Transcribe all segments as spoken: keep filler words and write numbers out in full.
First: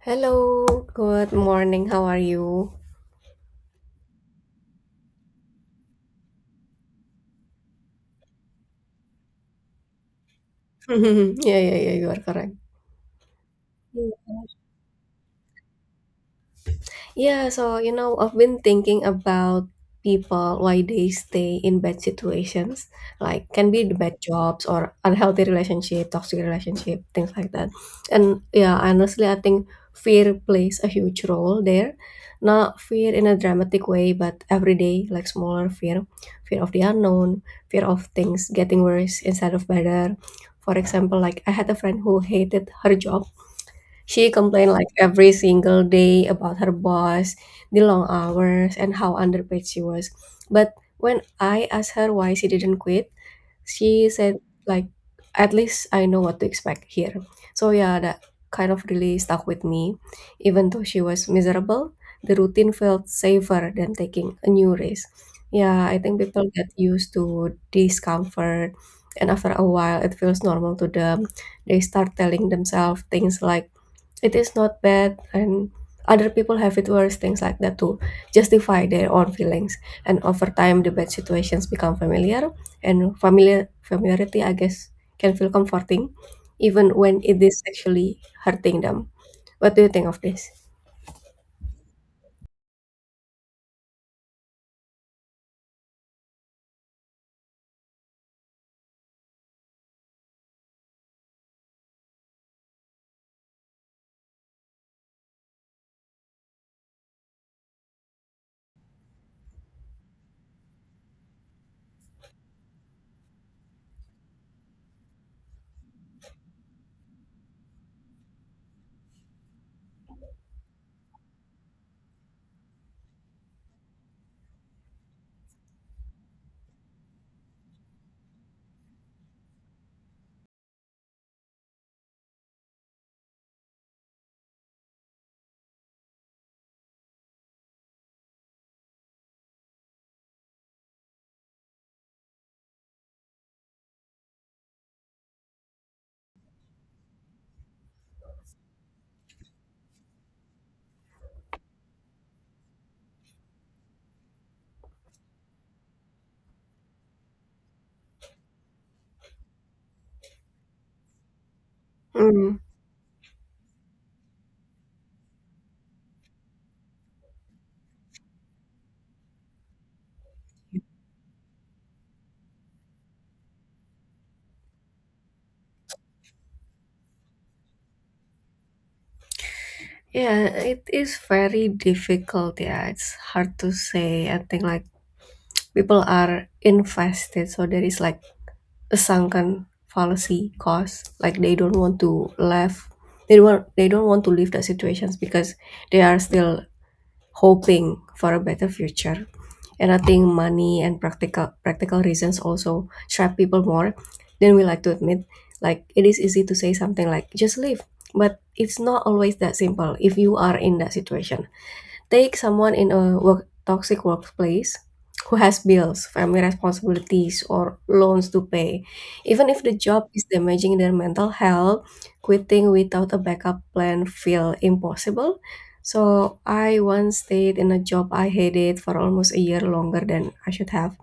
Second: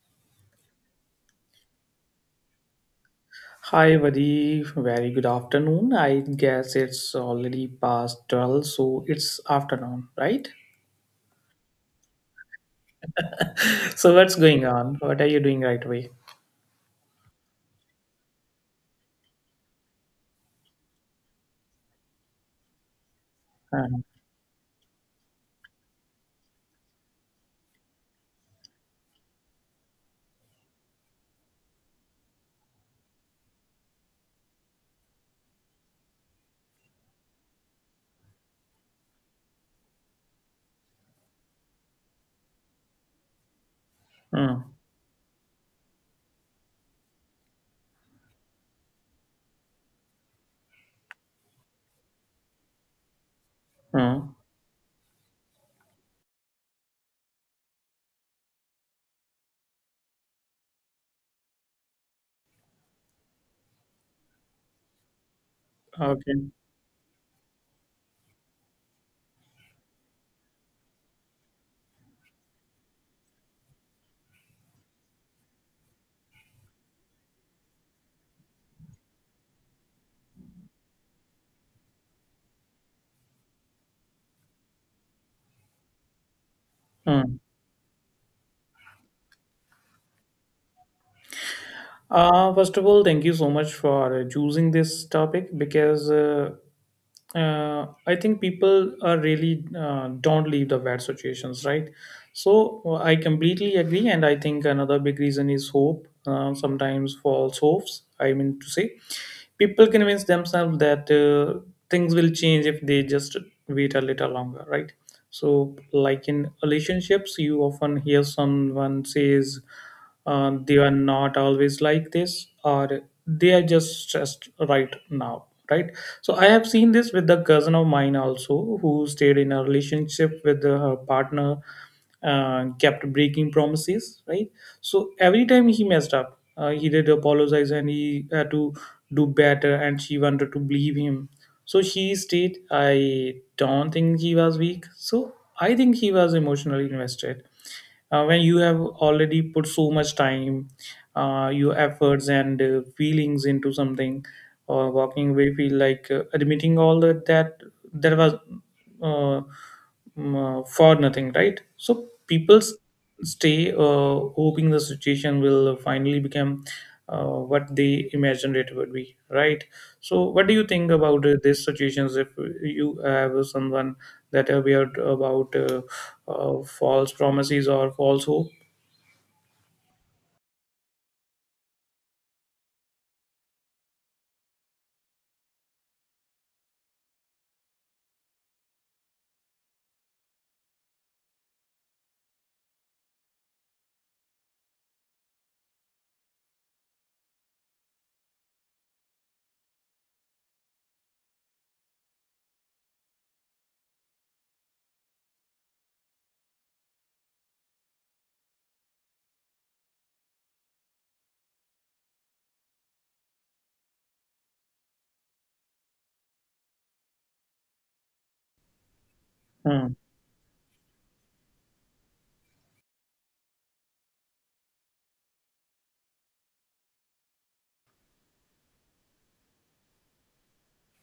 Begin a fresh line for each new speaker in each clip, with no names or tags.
Hello, good morning. How are you?
Hi, very, very good afternoon. I guess it's already past twelve, so it's afternoon, right?
Yeah, yeah, yeah, you are correct.
So what's going on? What are you doing right away?
Yeah, so you know, I've been thinking about people why they stay in bad situations, like can be
Uh,
the bad jobs or unhealthy relationship, toxic relationship, things like that. And yeah, honestly, I think fear plays a huge role there. Not fear in a dramatic way, but everyday, like smaller fear, fear of the unknown, fear of things getting worse instead of better. For example, like I had a friend who hated her job. She
mm,
complained like every single day about her boss, the long hours, and how underpaid she was. But when I asked her why she didn't quit, she
mm,
said like at least I know what to expect here. So yeah, that kind of really stuck with me. Even though she was miserable, the routine felt safer than taking a new risk. Yeah, I think people
okay.
get used to discomfort and after a while it feels normal to them. They start telling themselves things like it is not bad, and other people have it worse, things like that, to justify their own feelings. And over time, the bad situations become familiar, and familiar familiarity, I guess, can feel comforting, even when
Mm.
it is actually hurting them. What do you think of this?
Uh, first of all, thank you so much for uh, choosing this topic, because uh, uh, I think people are really uh, don't leave the bad situations, right? So uh, I completely agree, and I think another big reason is hope. Uh, sometimes false hopes. I mean to say people convince themselves that uh, things will change if they just wait a little longer, right? So like in relationships you often hear someone says, uh, they are not always like this, or they are just stressed right now, right? So I have seen this with the cousin of mine also, who stayed in a relationship with her partner, uh, kept breaking promises, right? So every time he messed up, uh, he did apologize and he had to do better, and she wanted to believe him. So she stayed. I don't think he was weak. So I think he was emotionally invested. Uh, when you have already put so much time, uh, your efforts and uh, feelings into something, or walking away feel like uh, admitting all that that there was uh, mm, uh, for nothing, right? So people
Mm.
s- stay, uh, hoping the situation will finally become uh, what they imagined it would be, right? So what do you think about uh, these situations if you have someone that aware about uh, uh, false promises or false hope?
Yeah, it is very difficult. Yeah, it's hard to say. I think like people are invested, so there is like a sunken fallacy cause like they don't want to leave, they don't they don't want to leave the situations because they are still hoping for a better future. And I think money and practical practical reasons also trap people more than we like to admit. Like it is easy to say something like just leave, but it's not always that simple if you are in that situation. Take someone in a work, toxic workplace who has bills, family responsibilities, or loans to pay. Even if the
Hmm.
job is damaging their mental health, quitting without a backup plan feel impossible. So I once stayed in a job I hated for almost a year longer than I should have,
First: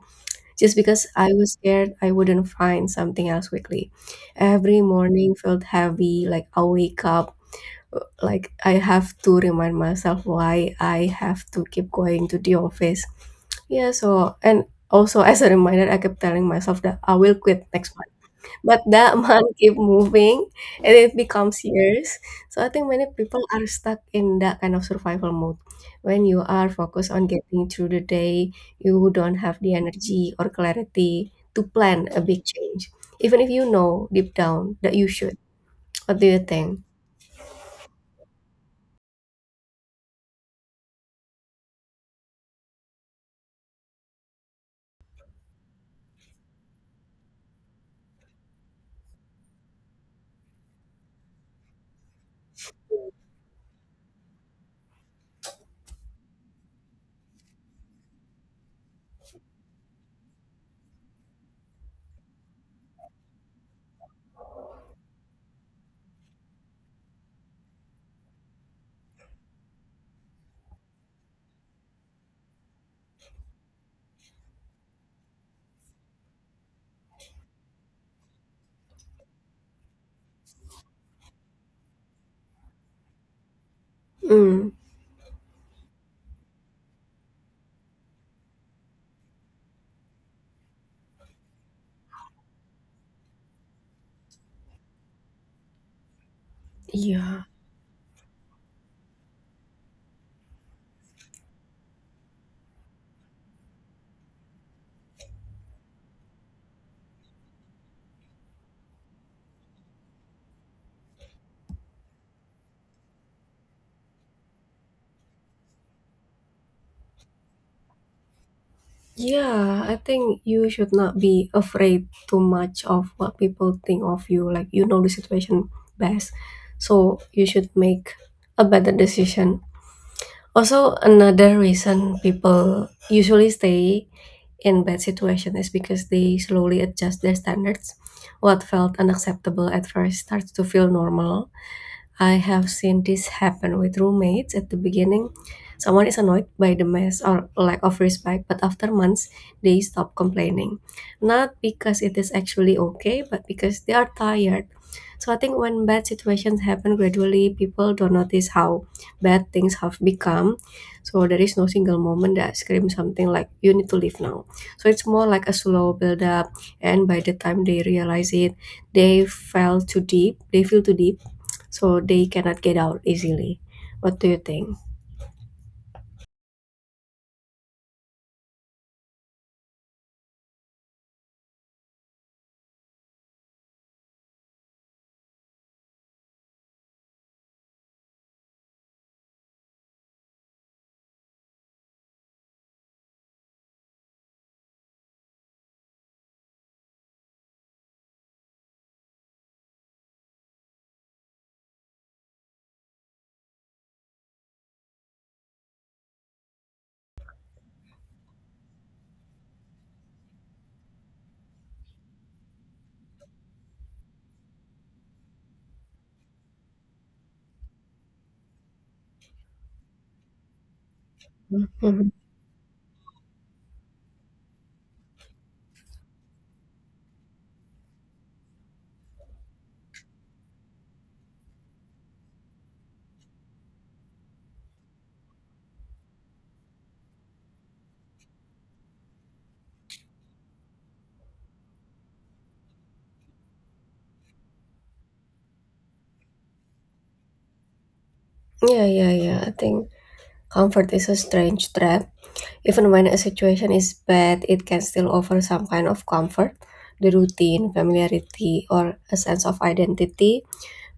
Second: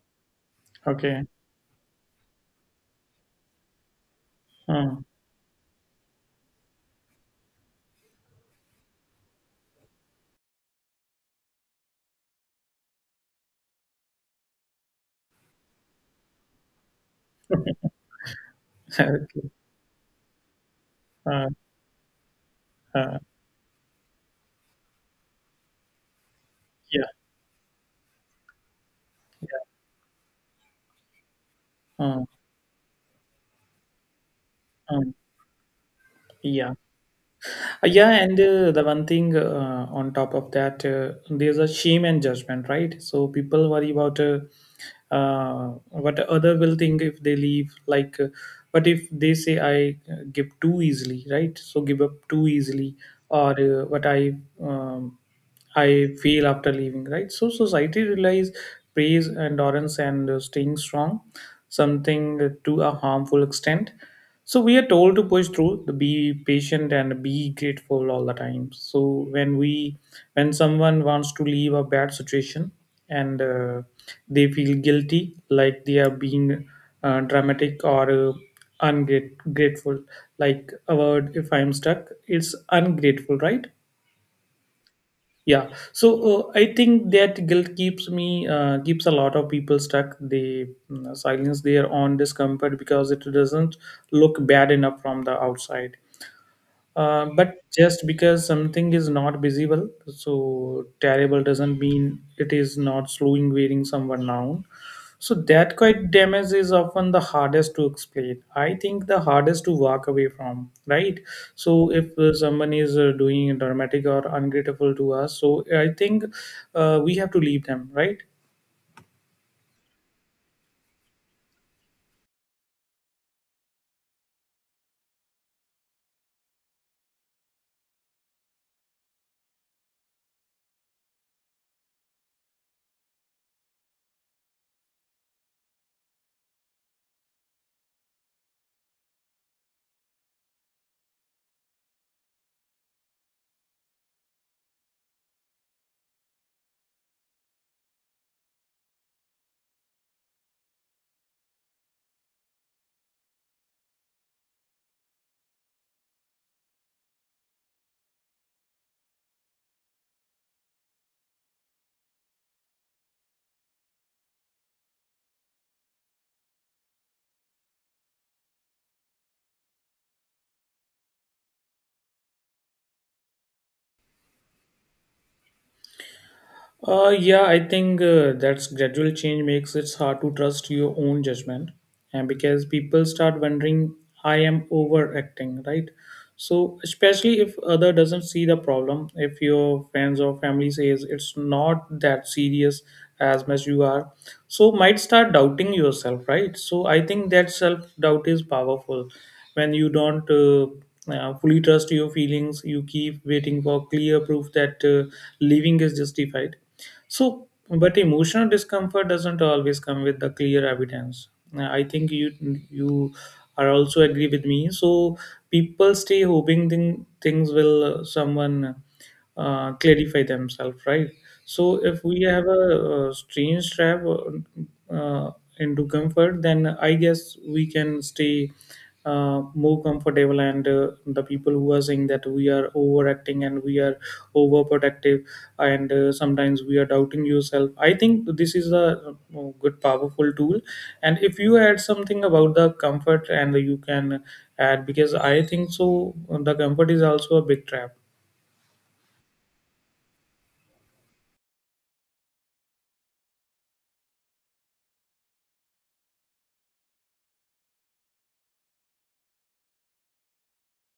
just because
Okay.
I was scared I wouldn't find something else quickly. Every
Hmm.
morning felt heavy, like I wake up like I have to remind myself why I have to keep going to the office. Yeah, so and also as a reminder, I kept telling myself that I will quit next month. But that
Okay.
month keep moving and it
Uh,
becomes years. So I think many
uh,
people are stuck in that kind of survival mode. When you are
yeah.
focused on getting through the day, you don't have
Yeah.
the energy or clarity to plan a
Hmm.
big change. Even if you know deep down that you
Hmm.
should. What do you
Yeah.
think?
Uh, Yeah, and uh, the one thing uh, on top of that, uh, there's a shame and judgment, right? So people worry about uh, uh, what other will think if they leave. Like, uh, but if they say I uh, give too easily, right? So give up too easily, or uh, what I um, I feel after leaving, right? So society relies praise, endurance, and uh, staying strong, something to a harmful extent. So we are told to push through the be patient and be grateful all the time. So when we when someone wants to leave a bad situation and uh, they feel guilty, like they are being uh, dramatic or uh, ungrateful, like a word if I'm stuck it's ungrateful, right?
Mm.
Yeah, so uh, I think that guilt keeps me uh, keeps a lot of people stuck. They mm, silence their own discomfort because it doesn't look bad enough from the outside. Uh,
Yeah.
but just because something is not visible, so terrible doesn't mean it is not slowing wearing someone down. So that quite damage is often the hardest to explain. I think the hardest to walk away from, right? So if uh, someone is uh, doing dramatic or ungrateful to us, so I think uh, we have to leave them, right?
Yeah, I think you should not be afraid too much of what people think of you. Like, you know the situation best. So, you should make a better decision. Also, another reason people usually stay in bad situation is because they slowly adjust their standards. What felt unacceptable at first starts to feel normal. I have seen this happen with roommates at the beginning. Someone is annoyed by the mess or lack of respect, but after months, they stop complaining. Not because it is actually okay, but because they are tired. So I think when bad situations happen gradually, people don't notice how bad things have become. So there is no single moment that screams something like, you need to leave now. So it's more like a slow build up, and by the time they realize it, they fell too deep, they feel too deep so they cannot get out easily. What do you think?
Uh, yeah, I think uh, that's gradual change makes it hard to trust your own judgment, and because people start wondering, I am overacting, right? So especially if other doesn't see the problem, if your friends or family says it's not that serious as much you are, so might start doubting yourself, right? So I think that self doubt is powerful when you don't Uh, uh, fully trust your feelings, you keep waiting for clear proof that uh, living is justified. So, but emotional discomfort doesn't always come with the clear evidence. Uh, I think you you are also agree with me. So people stay hoping thing, things will uh, someone uh, clarify themselves, right? So if
Mhm.
we have a, uh strange trap uh, uh, into comfort, then I guess we can stay uh, more comfortable. And uh, the people who are saying that we are overacting and we are overprotective, and uh, sometimes we are doubting yourself, I think this is a uh, good powerful tool, and if you add something about the comfort, and you can add, because I think so the comfort is also a big trap.
Yeah, yeah, yeah. I think comfort is a strange trap. Even when a situation is bad, it can still offer some kind of comfort. The routine, familiarity, or a sense of identity.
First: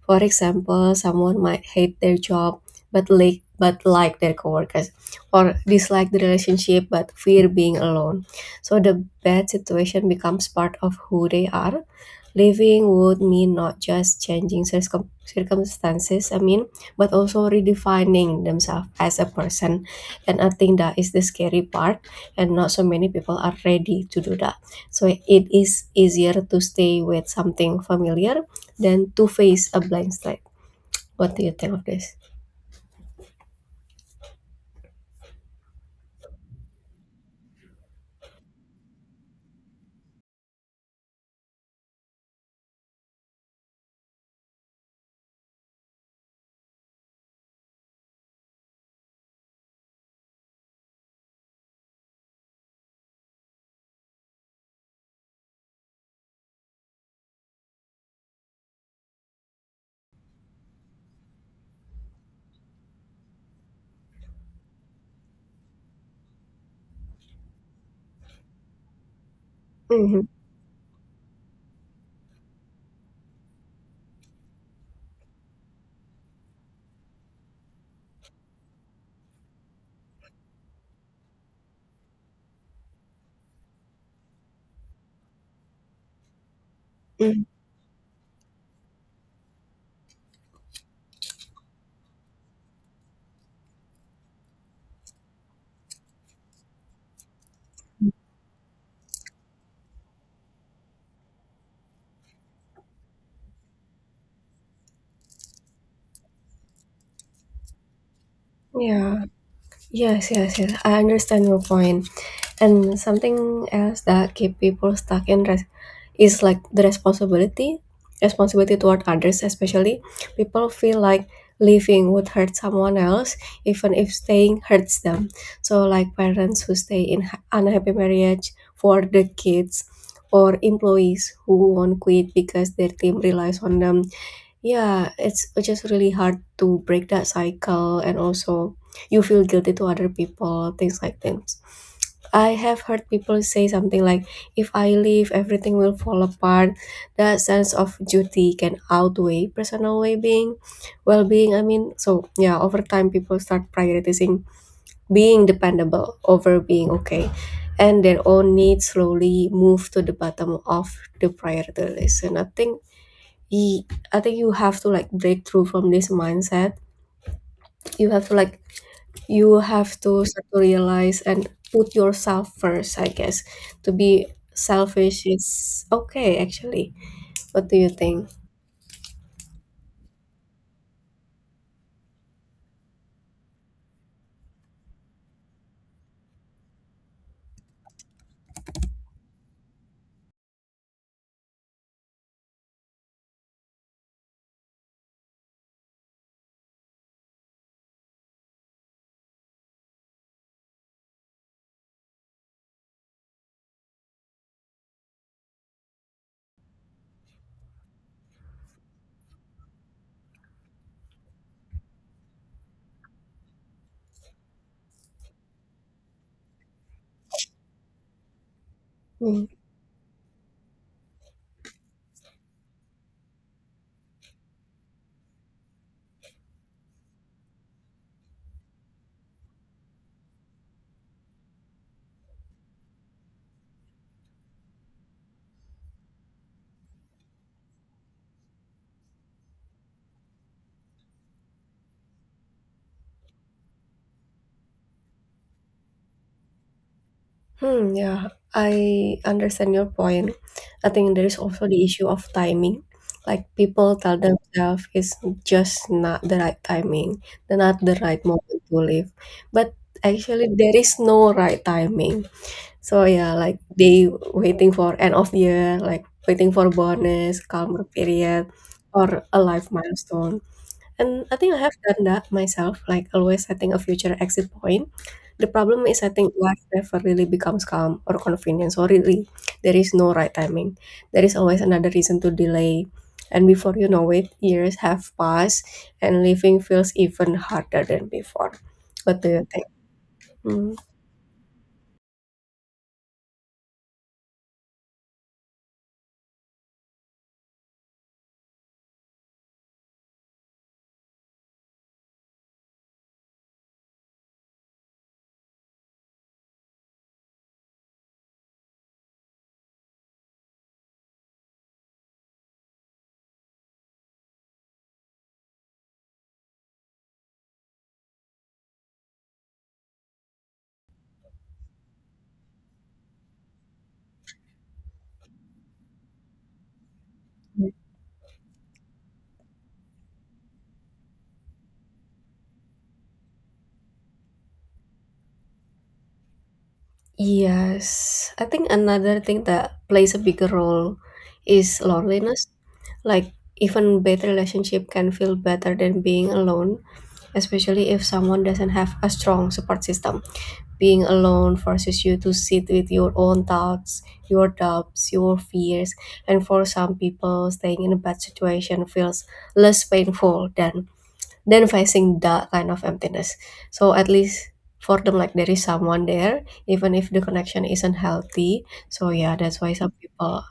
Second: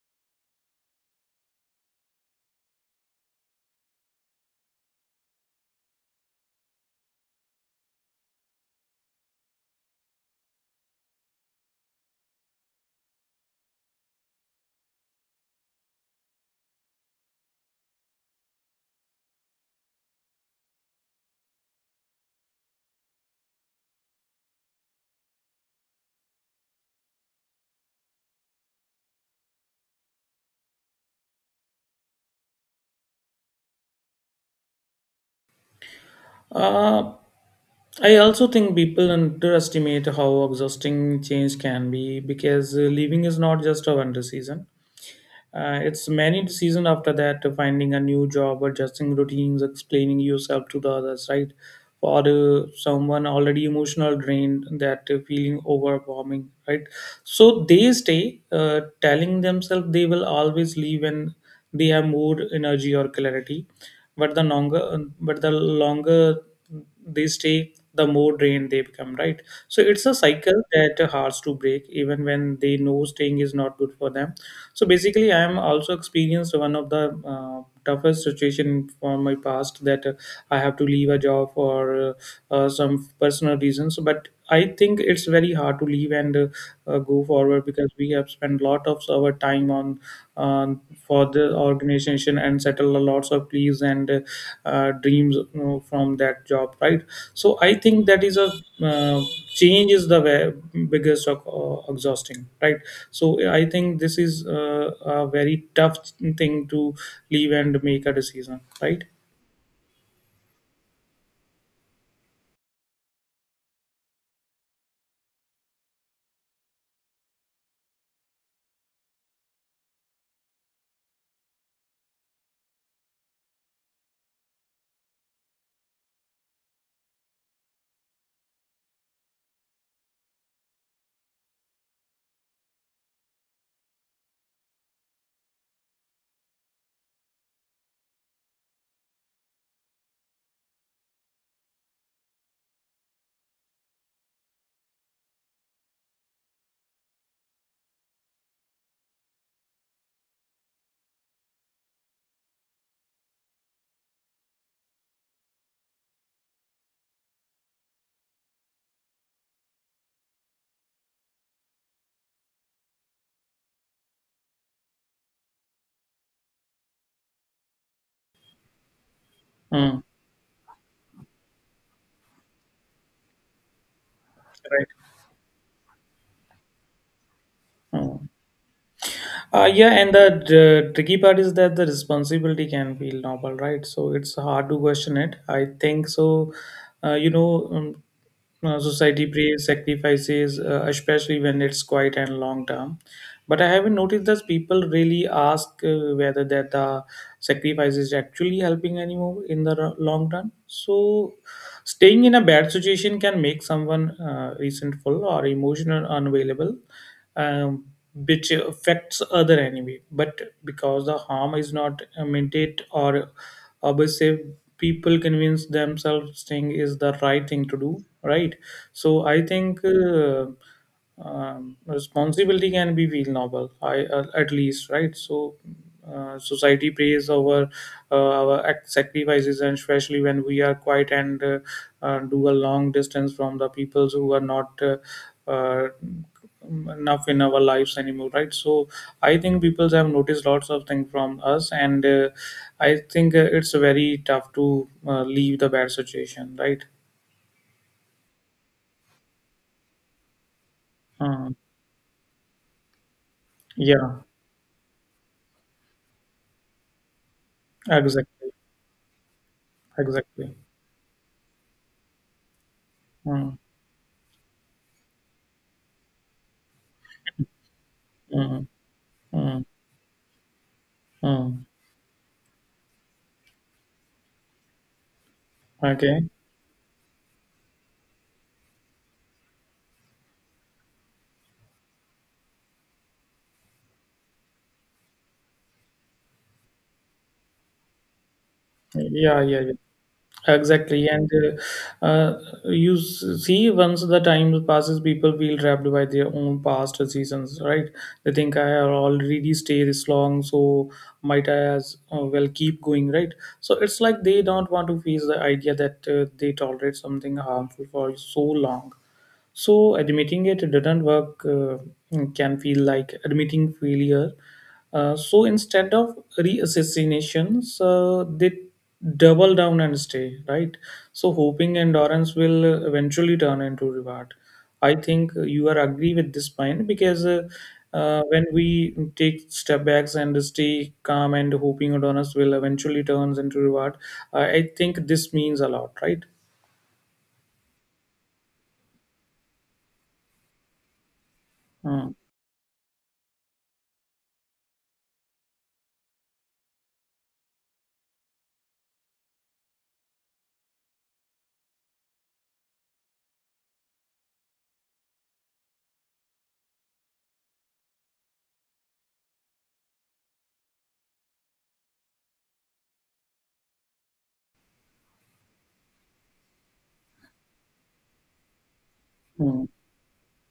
For example, someone might hate their job but like but like their coworkers, or dislike the relationship but fear being alone. So the bad situation becomes part of who they are. Living would mean not just changing circum- circumstances, I mean, but also redefining themselves as a person. And I think that is the scary part, and not so many people are ready to do that. So it is easier to stay with something familiar than to Face: A Blind Side. What do you think of this?
uh, I also think people underestimate how exhausting change can be, because uh, leaving is not just a winter season. Uh, it's many season after that, uh, finding a new job, adjusting routines, explaining yourself to the others, right? For uh, someone already emotional drained, that uh, feeling overwhelming, right? So they stay, uh, telling themselves they will always leave when they have more energy or clarity. But the longer, but the longer they stay, the more drained they become, right? So it's a
Hmm.
cycle that uh, hard to break, even when they know staying is not good for them. So basically I am also experienced one of the uh, toughest situation from my past, that uh, I have to leave a job for uh, uh, some personal reasons, but I think it's very hard to leave and uh, uh, go forward, because we have spent lot of our time on, um, for the organization and settle a lots of pleas and uh, uh, dreams, you know, from that job, right? So I think that is a, uh, change is the way, biggest of, uh, exhausting, right? So yeah, I think this is uh, a very tough thing to leave and make a decision, right?
Yeah. Yes, yes, yes. I understand your point. And something else that keep people stuck in res- is like the responsibility, responsibility toward others, especially people feel like leaving would hurt someone else, even if staying hurts them. So like parents who stay in ha- unhappy marriage for the kids, or employees who won't quit because their team relies on them. Yeah, it's just really hard to break that cycle, and also you feel guilty to other people, things like things. I have heard people say something like, "If I leave, everything will fall apart." That sense of duty can outweigh personal well-being. Well-being, I mean, so yeah, over time, people start prioritizing being dependable over being okay, and their own needs slowly move to the bottom of the priority list. And I think Ye- I think you have to like break through from this mindset. You have to like you
uh,
have to start to realize and put yourself first, I guess. To be
right.
selfish is okay actually. What do you
uh.
think?
Uh, yeah, and the uh, tricky part is that the responsibility can feel novel, right? So it's hard to question it. I think so. Uh, you know, um, uh, Society prays sacrifices, uh, especially when it's quiet and long term. But I haven't noticed that people really ask uh, whether that the sacrifice is actually helping anymore in the r- long run. So staying in a bad situation can make someone uh, resentful or emotional unavailable, um, which affects other enemy, but because the harm is not uh, meant it or abusive, people convince themselves thing is the right thing to do, right? So I
Hmm.
think uh, um, responsibility can be feel noble, I, uh, at least, right? So uh, society praise our uh, our act- sacrifices, and especially when we are quiet and uh, uh, do a long distance from the peoples who are not uh, uh, enough in our lives anymore, right? So I think people have noticed lots of things from us, and uh, I think uh, it's very tough to uh, leave the bad situation, right?
Hmm, yeah, I understand your point. I think there is
Mm.
also the issue of timing. Like people tell
Yeah,
themselves it's just not the right timing, the not the right
exactly,
moment to live. But actually
exactly.
there is no right timing. So yeah,
Mm,
like they waiting for end of year, like waiting for bonus, calmer period,
mm,
or a
mm,
life milestone. And I think I
mm.
have done that myself, like always setting a future exit point. The problem is I
Okay.
think life never really becomes calm or convenient. So really there is no right timing. There is always another reason to delay. And before you know it, years have passed and living feels even harder than before. What do
Yeah,
you
yeah,
think?
yeah.
Hmm.
Exactly, and uh, uh, you s- see, once the time passes, people feel trapped by their own past seasons, right? They think I have already stayed this long, so might I as uh, well keep going, right? So it's like they don't want to face the idea that uh, they tolerate something harmful for so long. So admitting it didn't work uh, mm, can feel like admitting failure. Uh, so instead of reassassinations, uh, they double down and stay, right. So hoping endurance will uh, eventually turn into reward. I think you are agree with this point, because uh, uh, when we take step backs and stay calm and hoping endurance will eventually turns into reward, I I think this means a lot, right?
Yes, I think another thing that plays a bigger role is loneliness. Like even bad relationship can feel better than being alone, especially if someone doesn't have a strong support system. Being alone forces you to sit with your own thoughts, your doubts, your fears, and for some people, staying in a bad situation feels less painful than than facing that kind of emptiness. So at least for them, like there is someone there, even if the connection isn't healthy. So yeah, that's
Hmm.
why some people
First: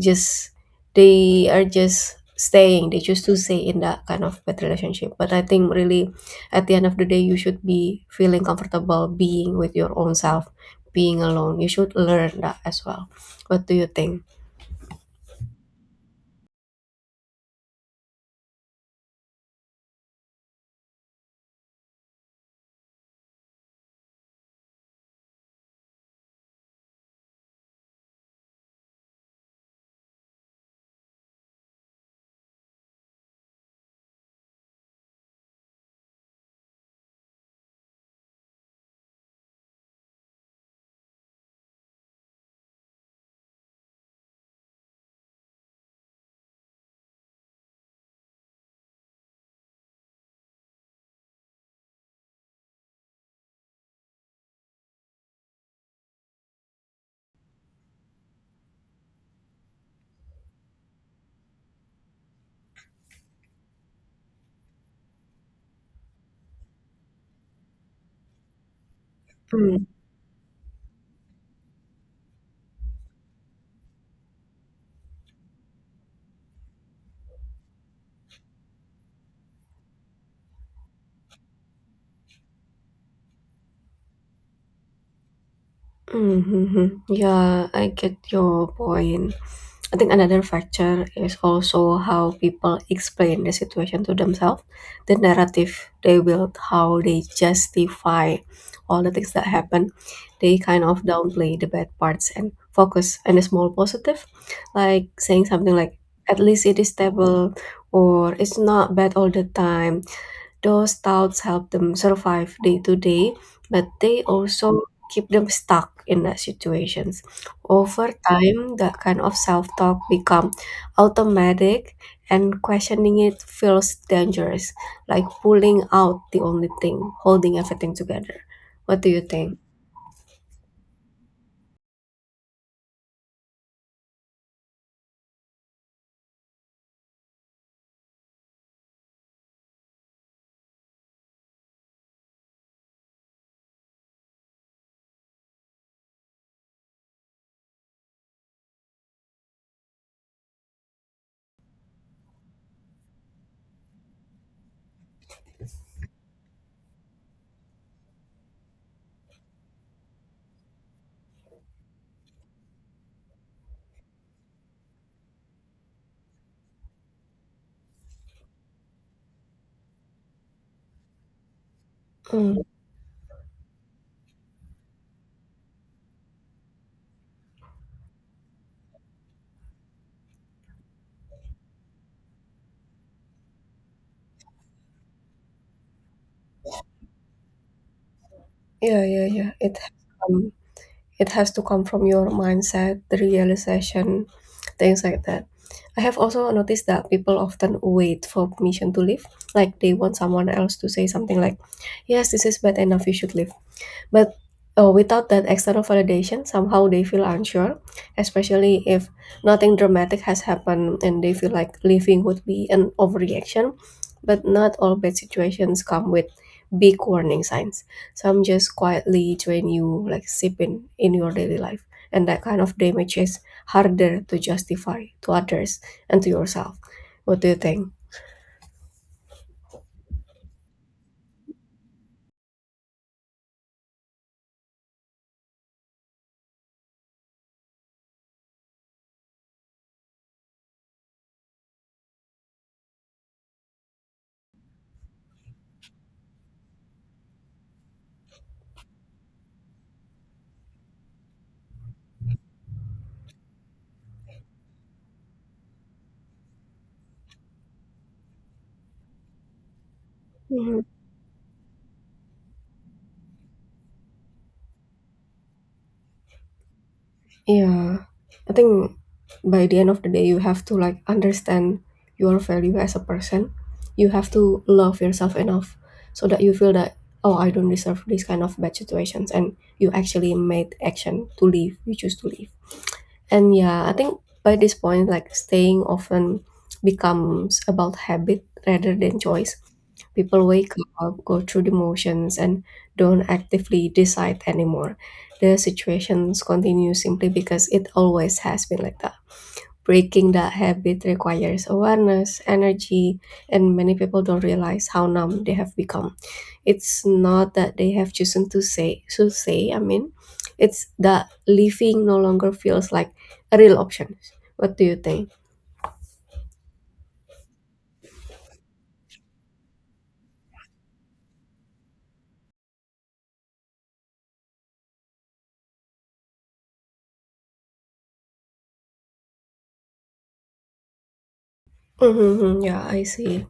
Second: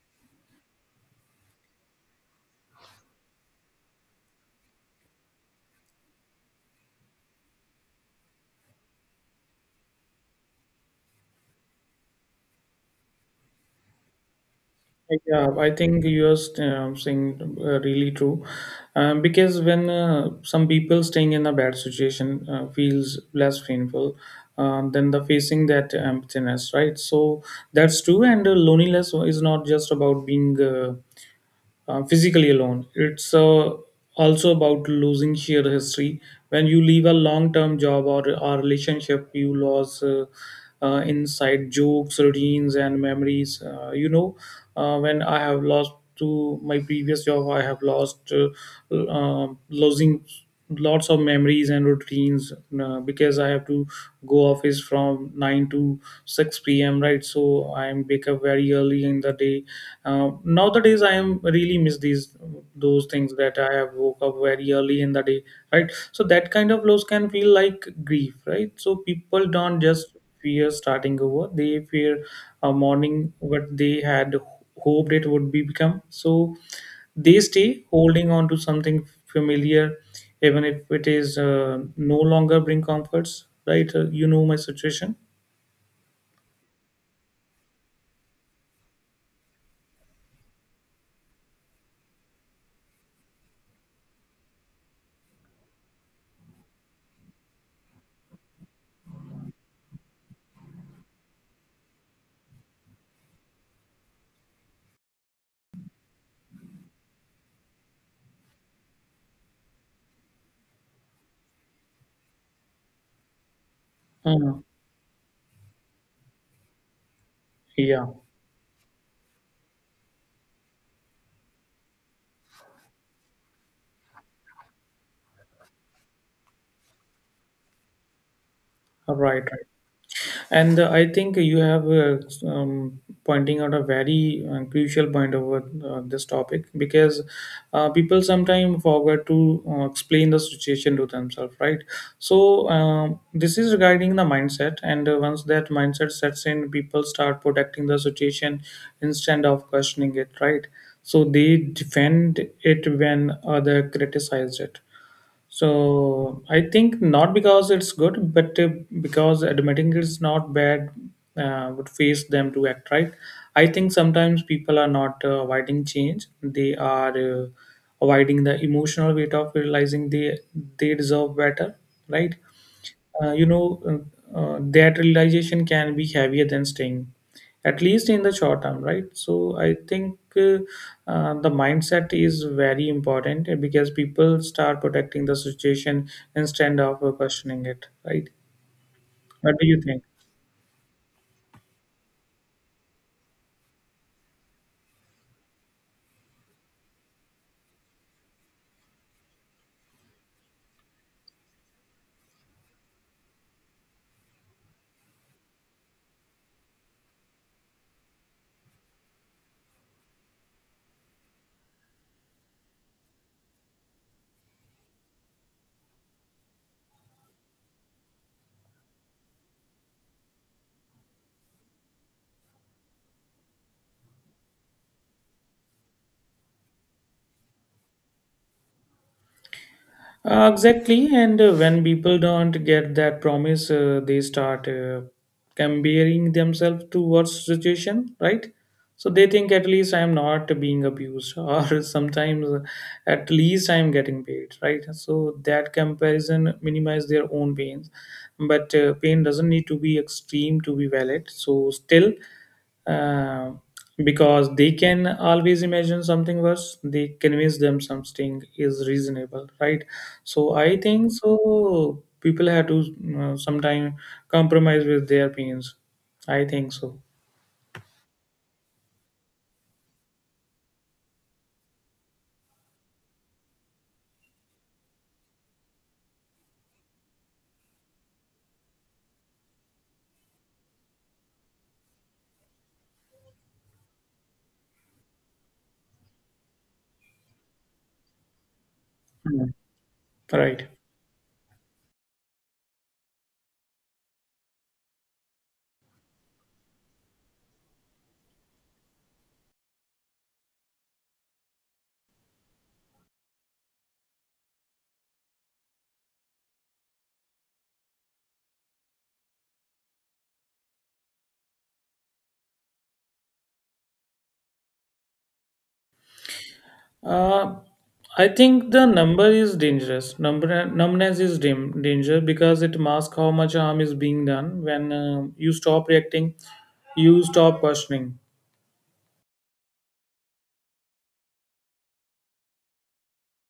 just they are just staying. They choose to stay in that kind of bad relationship. But I think really, at the end of the day, you should be feeling comfortable being with your own self, being alone. You should learn that as well. What do you think?
Yeah, I think you're st- um, saying uh, really true, um, because when uh, some people staying in a bad situation uh, feels less painful, um, than the facing that emptiness, right? So that's true, and uh, loneliness is not just about being. Uh, uh, physically alone. It's uh, also about losing shared history. When you leave a long term job or or relationship, you lose uh, uh, inside jokes, routines, and memories. Uh, you know, uh, when I have lost to my previous job, I have lost uh, uh, losing lots of memories and routines, uh, because I have to go office from nine to six p m, right? So I am wake up very early in the day. Uh, nowadays, I am really miss these those things that I have woke up very early in the day, right? So that kind of loss can feel like grief, right? So people don't just fear starting over; they fear a morning what they had hoped it would be become. So they stay holding on to something familiar, even if it is uh, no longer bring comforts, right? Uh, you know my situation.
Mm-hmm. Yeah, I get your point. I think another factor is also how people explain the situation to themselves, the narrative they build, how they justify all the things that happen. They kind of downplay the bad parts and focus on the small positive, like saying something like, at least it is stable, or it's not bad all the time. Those thoughts help them survive day to day, but they
Mm.
also keep them stuck in that situations.
Yeah,
Over time, that kind of self-talk become automatic and questioning it feels dangerous, like pulling out the only thing holding everything together. What do you
right,
think?
right. And uh, I think you have uh, um, pointing out a very uh, crucial point over uh, this topic, because uh, people sometimes forget to uh, explain the situation to themselves, right? So um, this is regarding the mindset, and uh, once that mindset sets in, people start protecting the situation instead of questioning it, right? So they defend it when other criticize it, so I think, not because it's good, but uh, because admitting it's not bad uh, would face them to act right. I think sometimes people are not uh, avoiding change; they are uh, avoiding the emotional weight of realizing they they deserve better, right?
Mm,
Uh, you know, uh, uh, that realization can be heavier than staying, at least in the short term, right? So I think uh, uh, the mindset is very important uh, because people start protecting the situation instead of uh, questioning it, right?
yeah, yeah, yeah.
What do
It
you
has
think?
come It has to come from your mindset, the realization, things like that. I have also noticed that people often wait for permission to leave, like they want someone else to say something like, Yes, this is bad enough, you should leave, but uh, without that external validation, somehow they feel unsure, especially if nothing dramatic has happened and they feel like leaving would be an overreaction. But not all bad situations come with big warning signs. Some just quietly train you, like sipping in your daily life. And that kind of damage is harder to justify to others and to yourself. What do you think?
Uh, exactly, and uh, when people don't get that promise, uh, they start uh, comparing themselves to worse situation, right? So they think at least I'm not being abused, or sometimes uh, at least I'm getting paid, right? So that comparison minimize their own pains, but uh, pain doesn't need to be extreme to be valid. So still uh, because they can always imagine something worse, they convince them something is reasonable, right? So I
Mhm.
think so, people have to uh, sometime compromise with their opinions, I think so.
Yeah, I think by the end of the day, you have to like understand your value as a person. You have to love yourself enough so that you feel that, oh, I don't deserve these kind of bad situations. And you actually made action to leave. You choose to leave. And yeah, I think by this point, like staying often becomes about habit rather than
Hmm.
choice. People
Right.
wake up, go through the motions, and don't actively decide anymore. The situations continue simply because it always has been like that. Breaking that habit requires awareness, energy, and many people don't realize how numb they have become. It's not that they have chosen to say to say, I mean, it's that living no longer feels like a real option. What do you think?
uh, I think the number is dangerous. Number Numbness is dim, danger because it masks how much harm is being done. When uh, you stop reacting, you stop questioning.
Mm-hmm, yeah, I see.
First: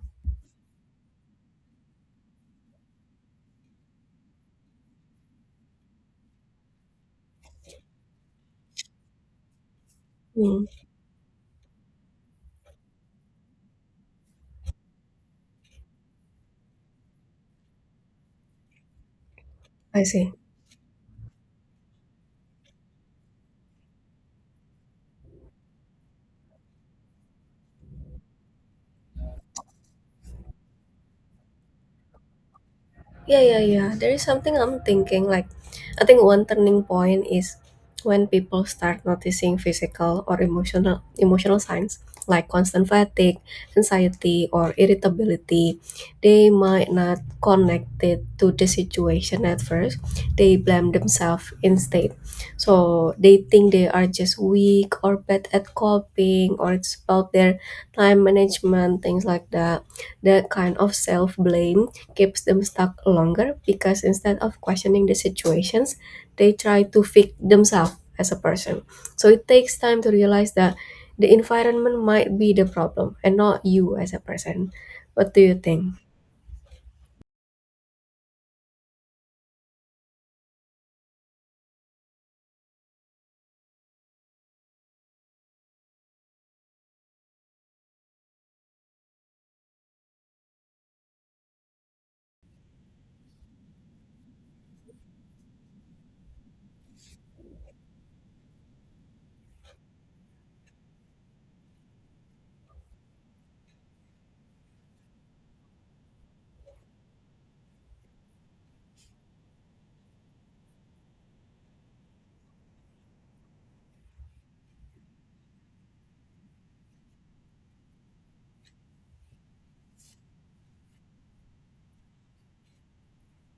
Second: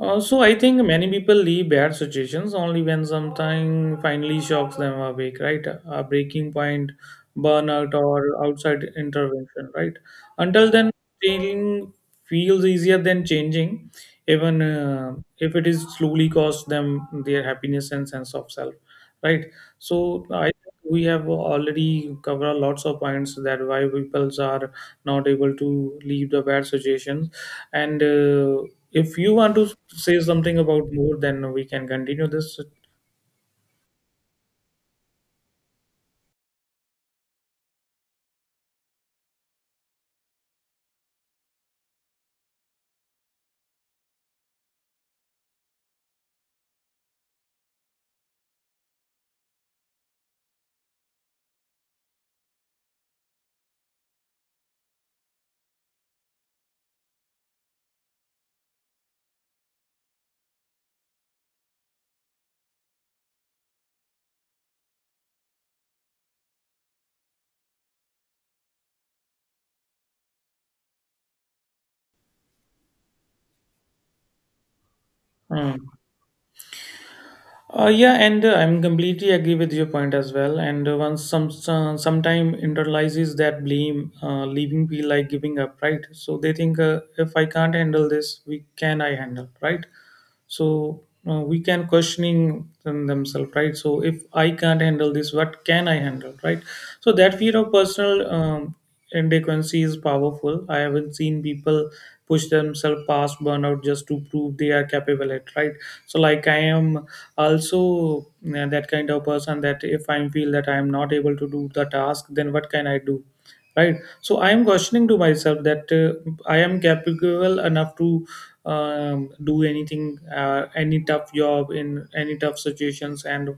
Uh, So I think many people leave bad situations only when something finally shocks them awake, right? A breaking point, burnout, or outside intervention, right?
Mm,
Until then, staying feels easier than changing, even uh, if it is slowly cost them their happiness and sense of self, right?
I
So,
see.
I think we have already covered lots of points that why people are not able to leave the bad situations and. Uh, if you want to say something about more, then we can continue this.
Yeah, yeah, yeah. There is something I'm thinking, like I think one turning point is when people start noticing physical or emotional emotional signs like constant fatigue, anxiety or irritability. They might not connect it to the situation at first. They blame themselves instead. So they think they are just weak or bad at coping, or it's about their time management, things like that. That kind of self blame keeps them stuck longer because instead of questioning the situations, they try to fix themselves as a person. So it takes time to realize that the environment might be the problem and not you as a person. What do you
Hmm.
think?
Uh, yeah, and uh, I'm completely agree with your point as well. And uh, once some some sometime internalizes that blame, uh, leaving feel like giving up, right? So they think, uh, if I can't handle this, we can I handle, right? So uh, we can questioning them- themselves, right? So if I can't handle this, what can I handle, right? So that fear of personal um, inadequacy is powerful. I haven't seen people push themselves past burnout just to prove they are capable at, right? So like I am also uh, that kind of person that if I feel that I am not able to do the task, then what can I do, right? So I am questioning to myself that uh, I am capable enough to um, do anything, uh, any tough job in any tough situations, and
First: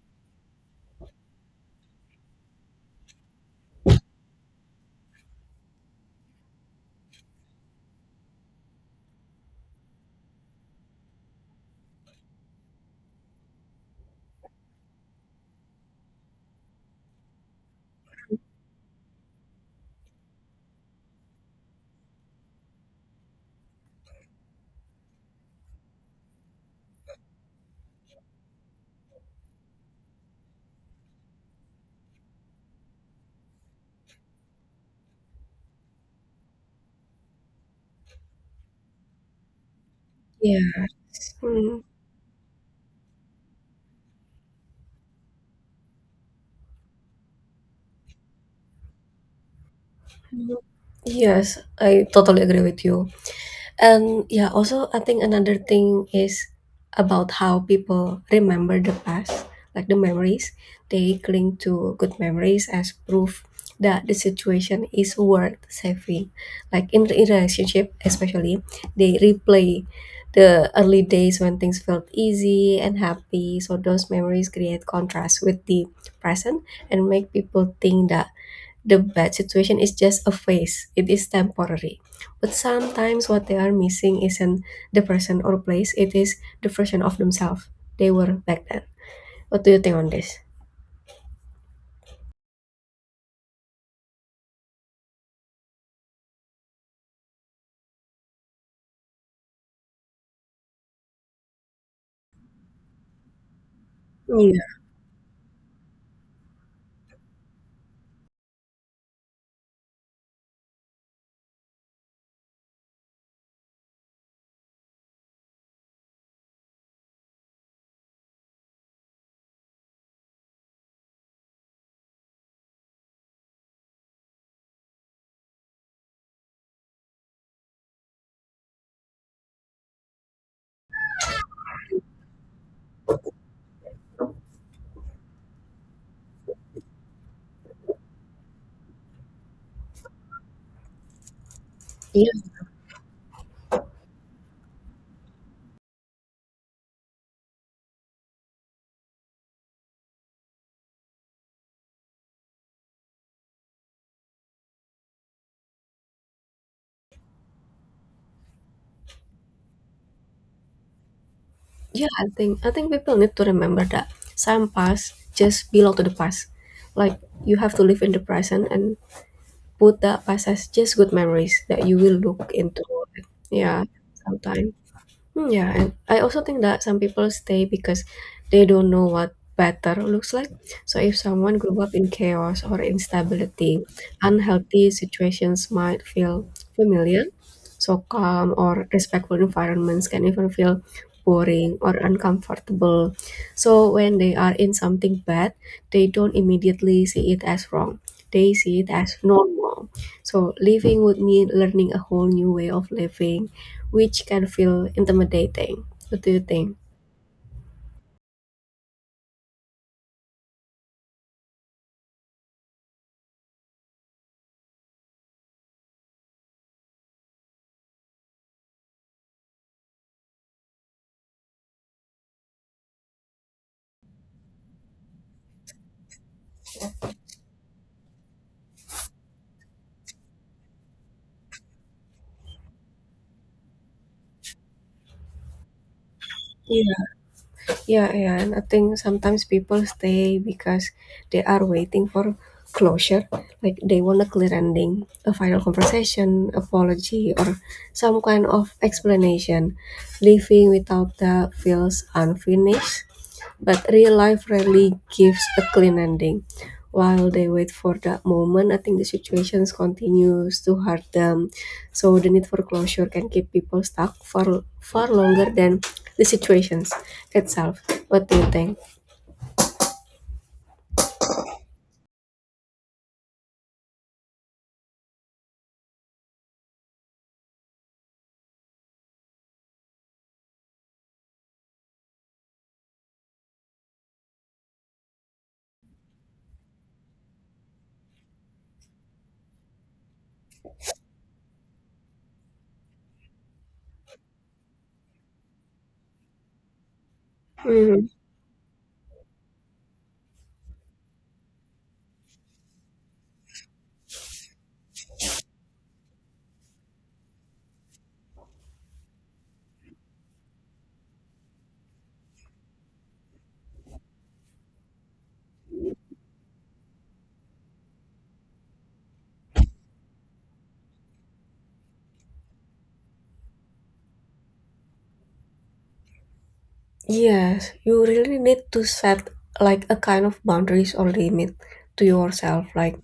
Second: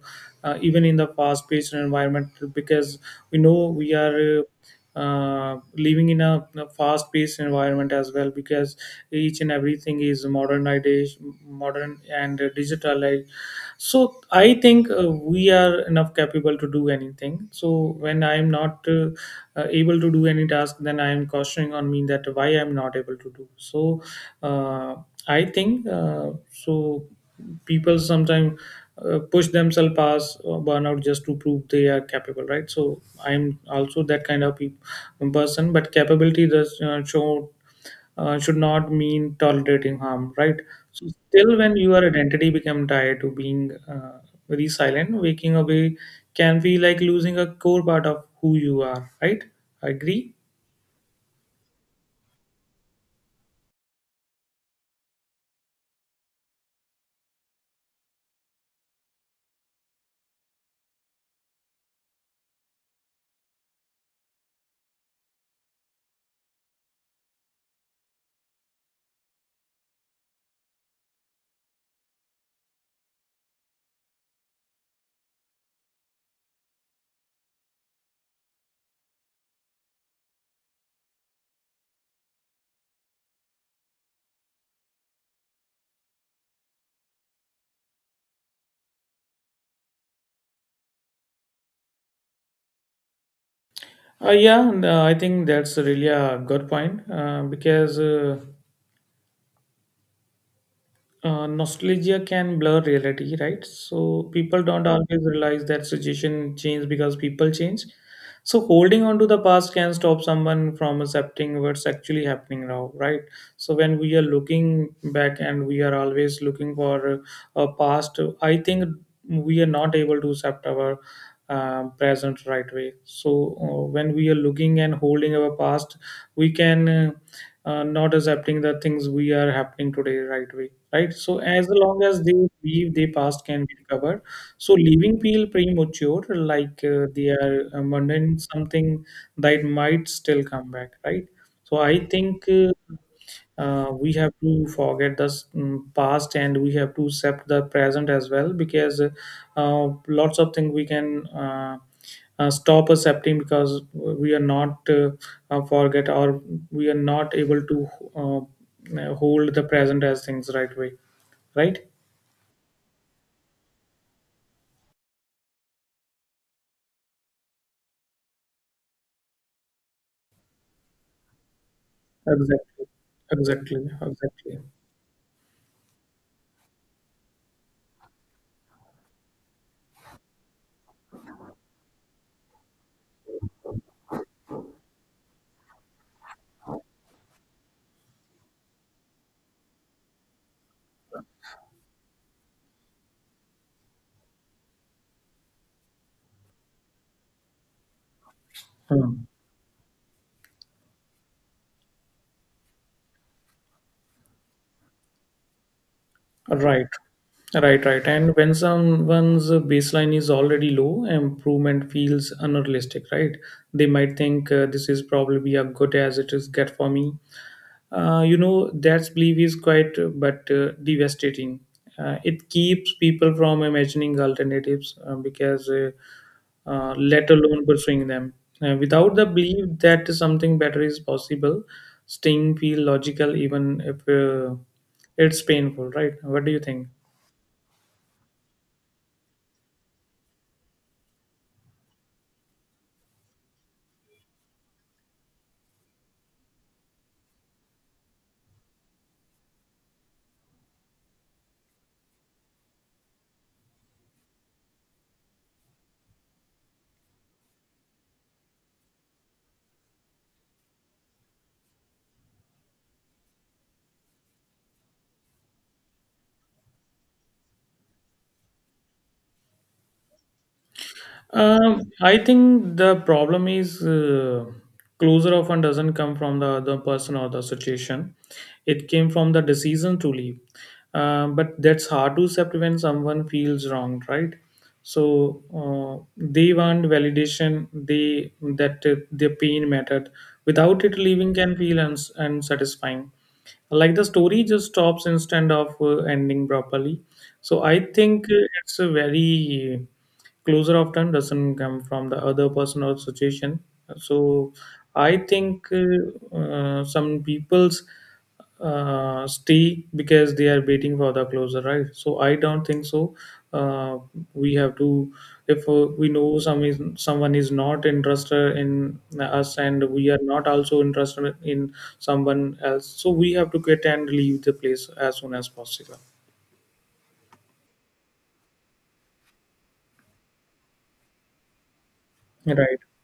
uh, even in the fast paced environment because we know we are uh, uh, living in a, a fast paced environment as well, because each and everything is modernization modern and digital. So I think uh, we are enough capable to do anything. So when I am not uh, uh, able to do any task, then I am cautioning on me that why I am not able to do so. uh, I think uh, so people sometimes uh, push themselves past uh, burnout just to prove they are capable, right? So I'm also that kind of peop- person, but capability does uh, show uh, should not mean tolerating harm, right?
Yes.
So still, when
Mm.
your identity become tied to being uh, very silent, waking away can be like losing a core part of who you are, right? Agree?
Yes, I totally agree with you. And yeah, also I think another thing is about how people remember the past, like the memories. They cling to good memories as proof that the situation is worth saving. Like in in relationship, especially, they replay the early days when things felt easy and happy. So those memories create contrast with the present and make people think that the bad situation is just a phase, it is temporary. But sometimes what they are missing isn't the person or place, it is the version of themselves they were back then. What do you think on this?
Uh, yeah, and uh, I think that's really a good point uh, because. Uh, Uh, nostalgia can blur reality, right? So people
Yeah.
don't always realize that situation change because people change. So holding on to the past can stop someone from accepting what's actually happening now, right? So when we are looking back and we are always looking for a past, I think we are not able to accept our uh, present right way. So uh, when we are looking and holding our past, we can uh, uh, not accepting the things we are happening today right way, right? So as long as they believe their past can be recovered, so leaving people premature, like uh, they are abandoning something that might still come back, right? So I
Yeah,
think uh, uh, we have to forget the um, past and we have to accept the present as well, because uh, uh, lots of things we can. Uh, uh, stop accepting because we are not uh, uh, forget, or we are not able to uh, uh, hold the present as things right way, right.
yeah, I think I think people need to remember that some past just belong to the past. Like you have to live in the present and put that past as just good memories that you will look into.
Exactly,
Yeah,
exactly, exactly.
sometime. Mm, yeah, and I also think that some people stay because they don't know what better looks like. So if someone grew up in chaos or instability, unhealthy situations might feel familiar. So calm or respectful environments can even feel boring or uncomfortable. So when they are in something bad, they don't immediately see it as wrong. They see it as
Hmm.
normal. So living would mean learning a whole new way of living, which can feel intimidating. What do you think?
Right, right, right. And when someone's baseline is already low, improvement feels unrealistic, right? They might think, uh, this is probably a good as it is get for me, uh, you know that belief is quite uh, but uh, devastating. Uh, it keeps people from imagining alternatives, uh, because uh, uh, let alone pursuing them. Uh, without the belief that something better is possible, staying feel logical even if uh, it's painful, right? What do you think?
Yeah, yeah, yeah. And I think sometimes people stay because they are waiting for closure. Like they want a clear ending, a final conversation, apology, or some kind of explanation. Living without that feels unfinished. But real life rarely gives a clean ending. While they wait for that moment, I think the situations continues to hurt them. So the need for closure can keep people stuck for far longer than the situations itself. What do you think?
Um, I think the problem is, uh, closure often doesn't come from the other person or the situation. It came from the decision to leave. Uh, but that's hard to accept when someone feels wronged, right? So uh, they want validation. They that uh, their pain mattered. Without it, leaving can feel uns- unsatisfying. Like the story just stops instead of uh, ending properly. So I
Mhm.
think uh, it's a very closer of time, doesn't come from the other person or situation. So I think uh, uh, some people's uh, stay because they are waiting for the closer, right? So I don't think so. Uh, we have to, if uh, we know some is, someone is not interested in us and we are not also interested in someone else, so we have to quit and leave the place as soon as possible.
Yes, you really need to set like a kind of boundaries or limit to yourself.
Right.
Like,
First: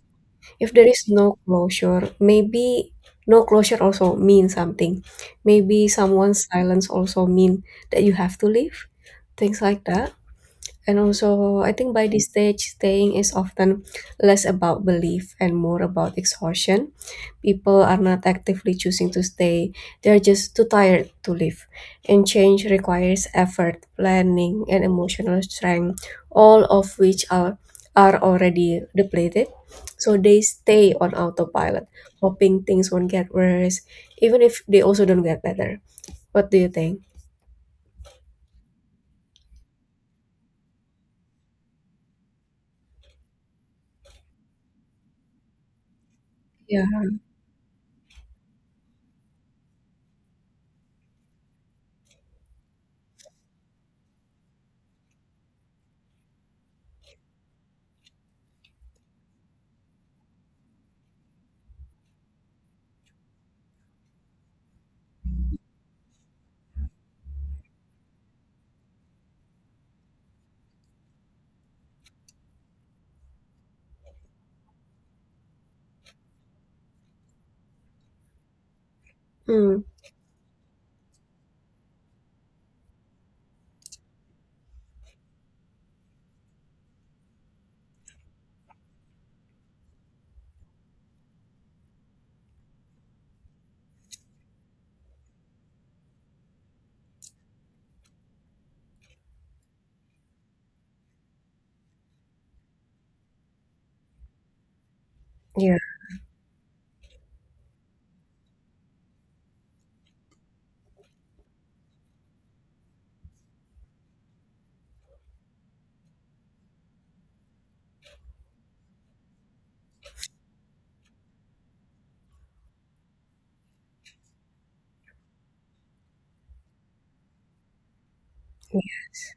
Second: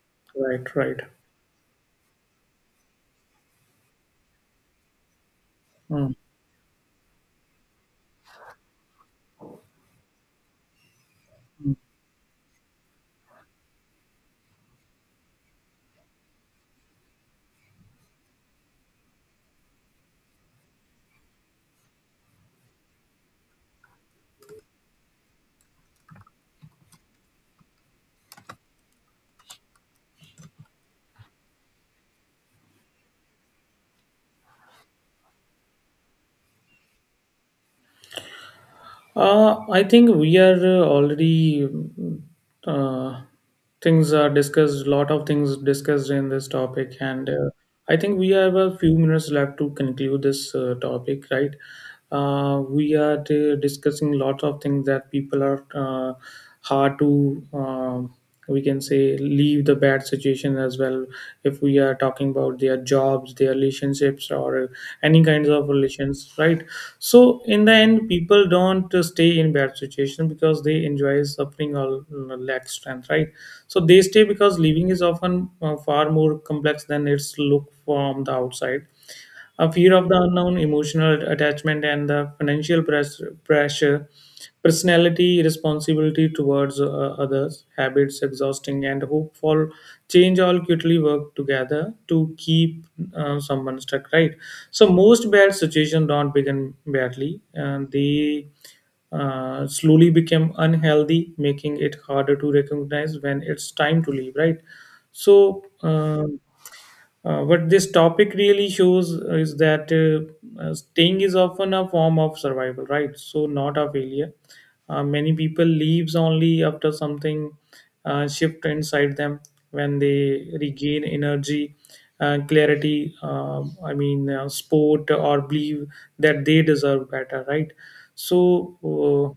if
Right,
there
right.
is no closure, maybe no closure also means something. Maybe
Mm,
someone's silence also mean that you have to leave, things like that. And also, I
mm.
think by this stage, staying is often less about belief and more about exhaustion. People are not actively choosing to stay, they're just too tired to live. And change requires effort, planning, and emotional strength, all of which are, are already depleted. So they stay on autopilot, hoping things won't get worse, even if they also don't get better. What do you think?
Uh, I think we are uh, already mm, uh, things are discussed. Lot of things discussed in this
Yeah.
topic, and uh, I think we have a few minutes left to conclude this uh, topic, right? Uh, we are uh, discussing lots of things that people are uh, hard to. Um we can say leave the bad situation as well, if we are talking about their jobs, their relationships, or any kinds of relations, right? So in the end, people don't uh, stay in bad situation because they enjoy suffering or uh, lack strength, right? So they stay because living is often uh, far more complex than its look from the outside. A
Mm,
fear of the unknown, emotional attachment, and the financial press, pressure, personality, responsibility towards uh, others, habits, exhausting, and hope for change all quickly work together to keep uh, someone stuck, right? So, most bad situations don't begin badly, and they uh, slowly become unhealthy, making it harder to recognize when it's time to leave, right? So,
yeah.
uh, uh, what this topic really shows uh, is that uh, uh, staying is often a form of survival, right? So, not a failure. Uh, many people leaves only after something uh, shift inside them, when they regain energy, uh, clarity. Uh, I mean, uh, sport or believe that they deserve better, right? So, Uh,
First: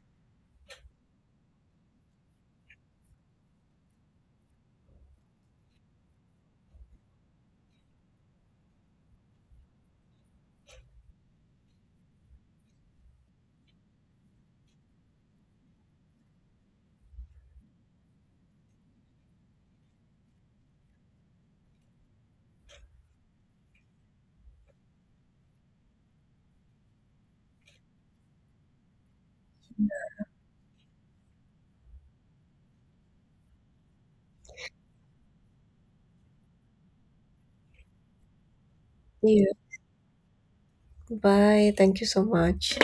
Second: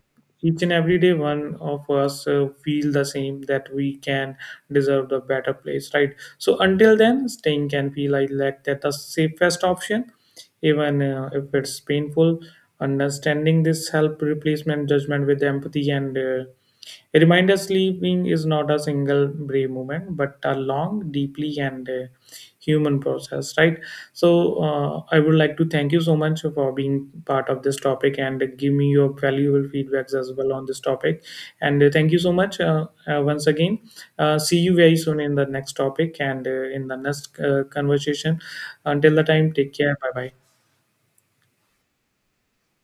each and every day one of us uh, feel the same that we can deserve the better place, right? So until then, staying can feel like like that the safest option, even uh, if it's painful. Understanding this help replacement judgment with empathy and uh, a reminder, sleeping is not a single brave movement but a long, deeply and uh, human process, right? So uh, I would like to thank you so much for being part of this topic and give me your valuable feedbacks as well on this topic. And uh, thank you so much uh, uh, once again. Uh, see you very soon in the next topic and uh, in the next uh, conversation. Until the
Yeah.
time, take care. Bye bye.
Bye. Thank you so much.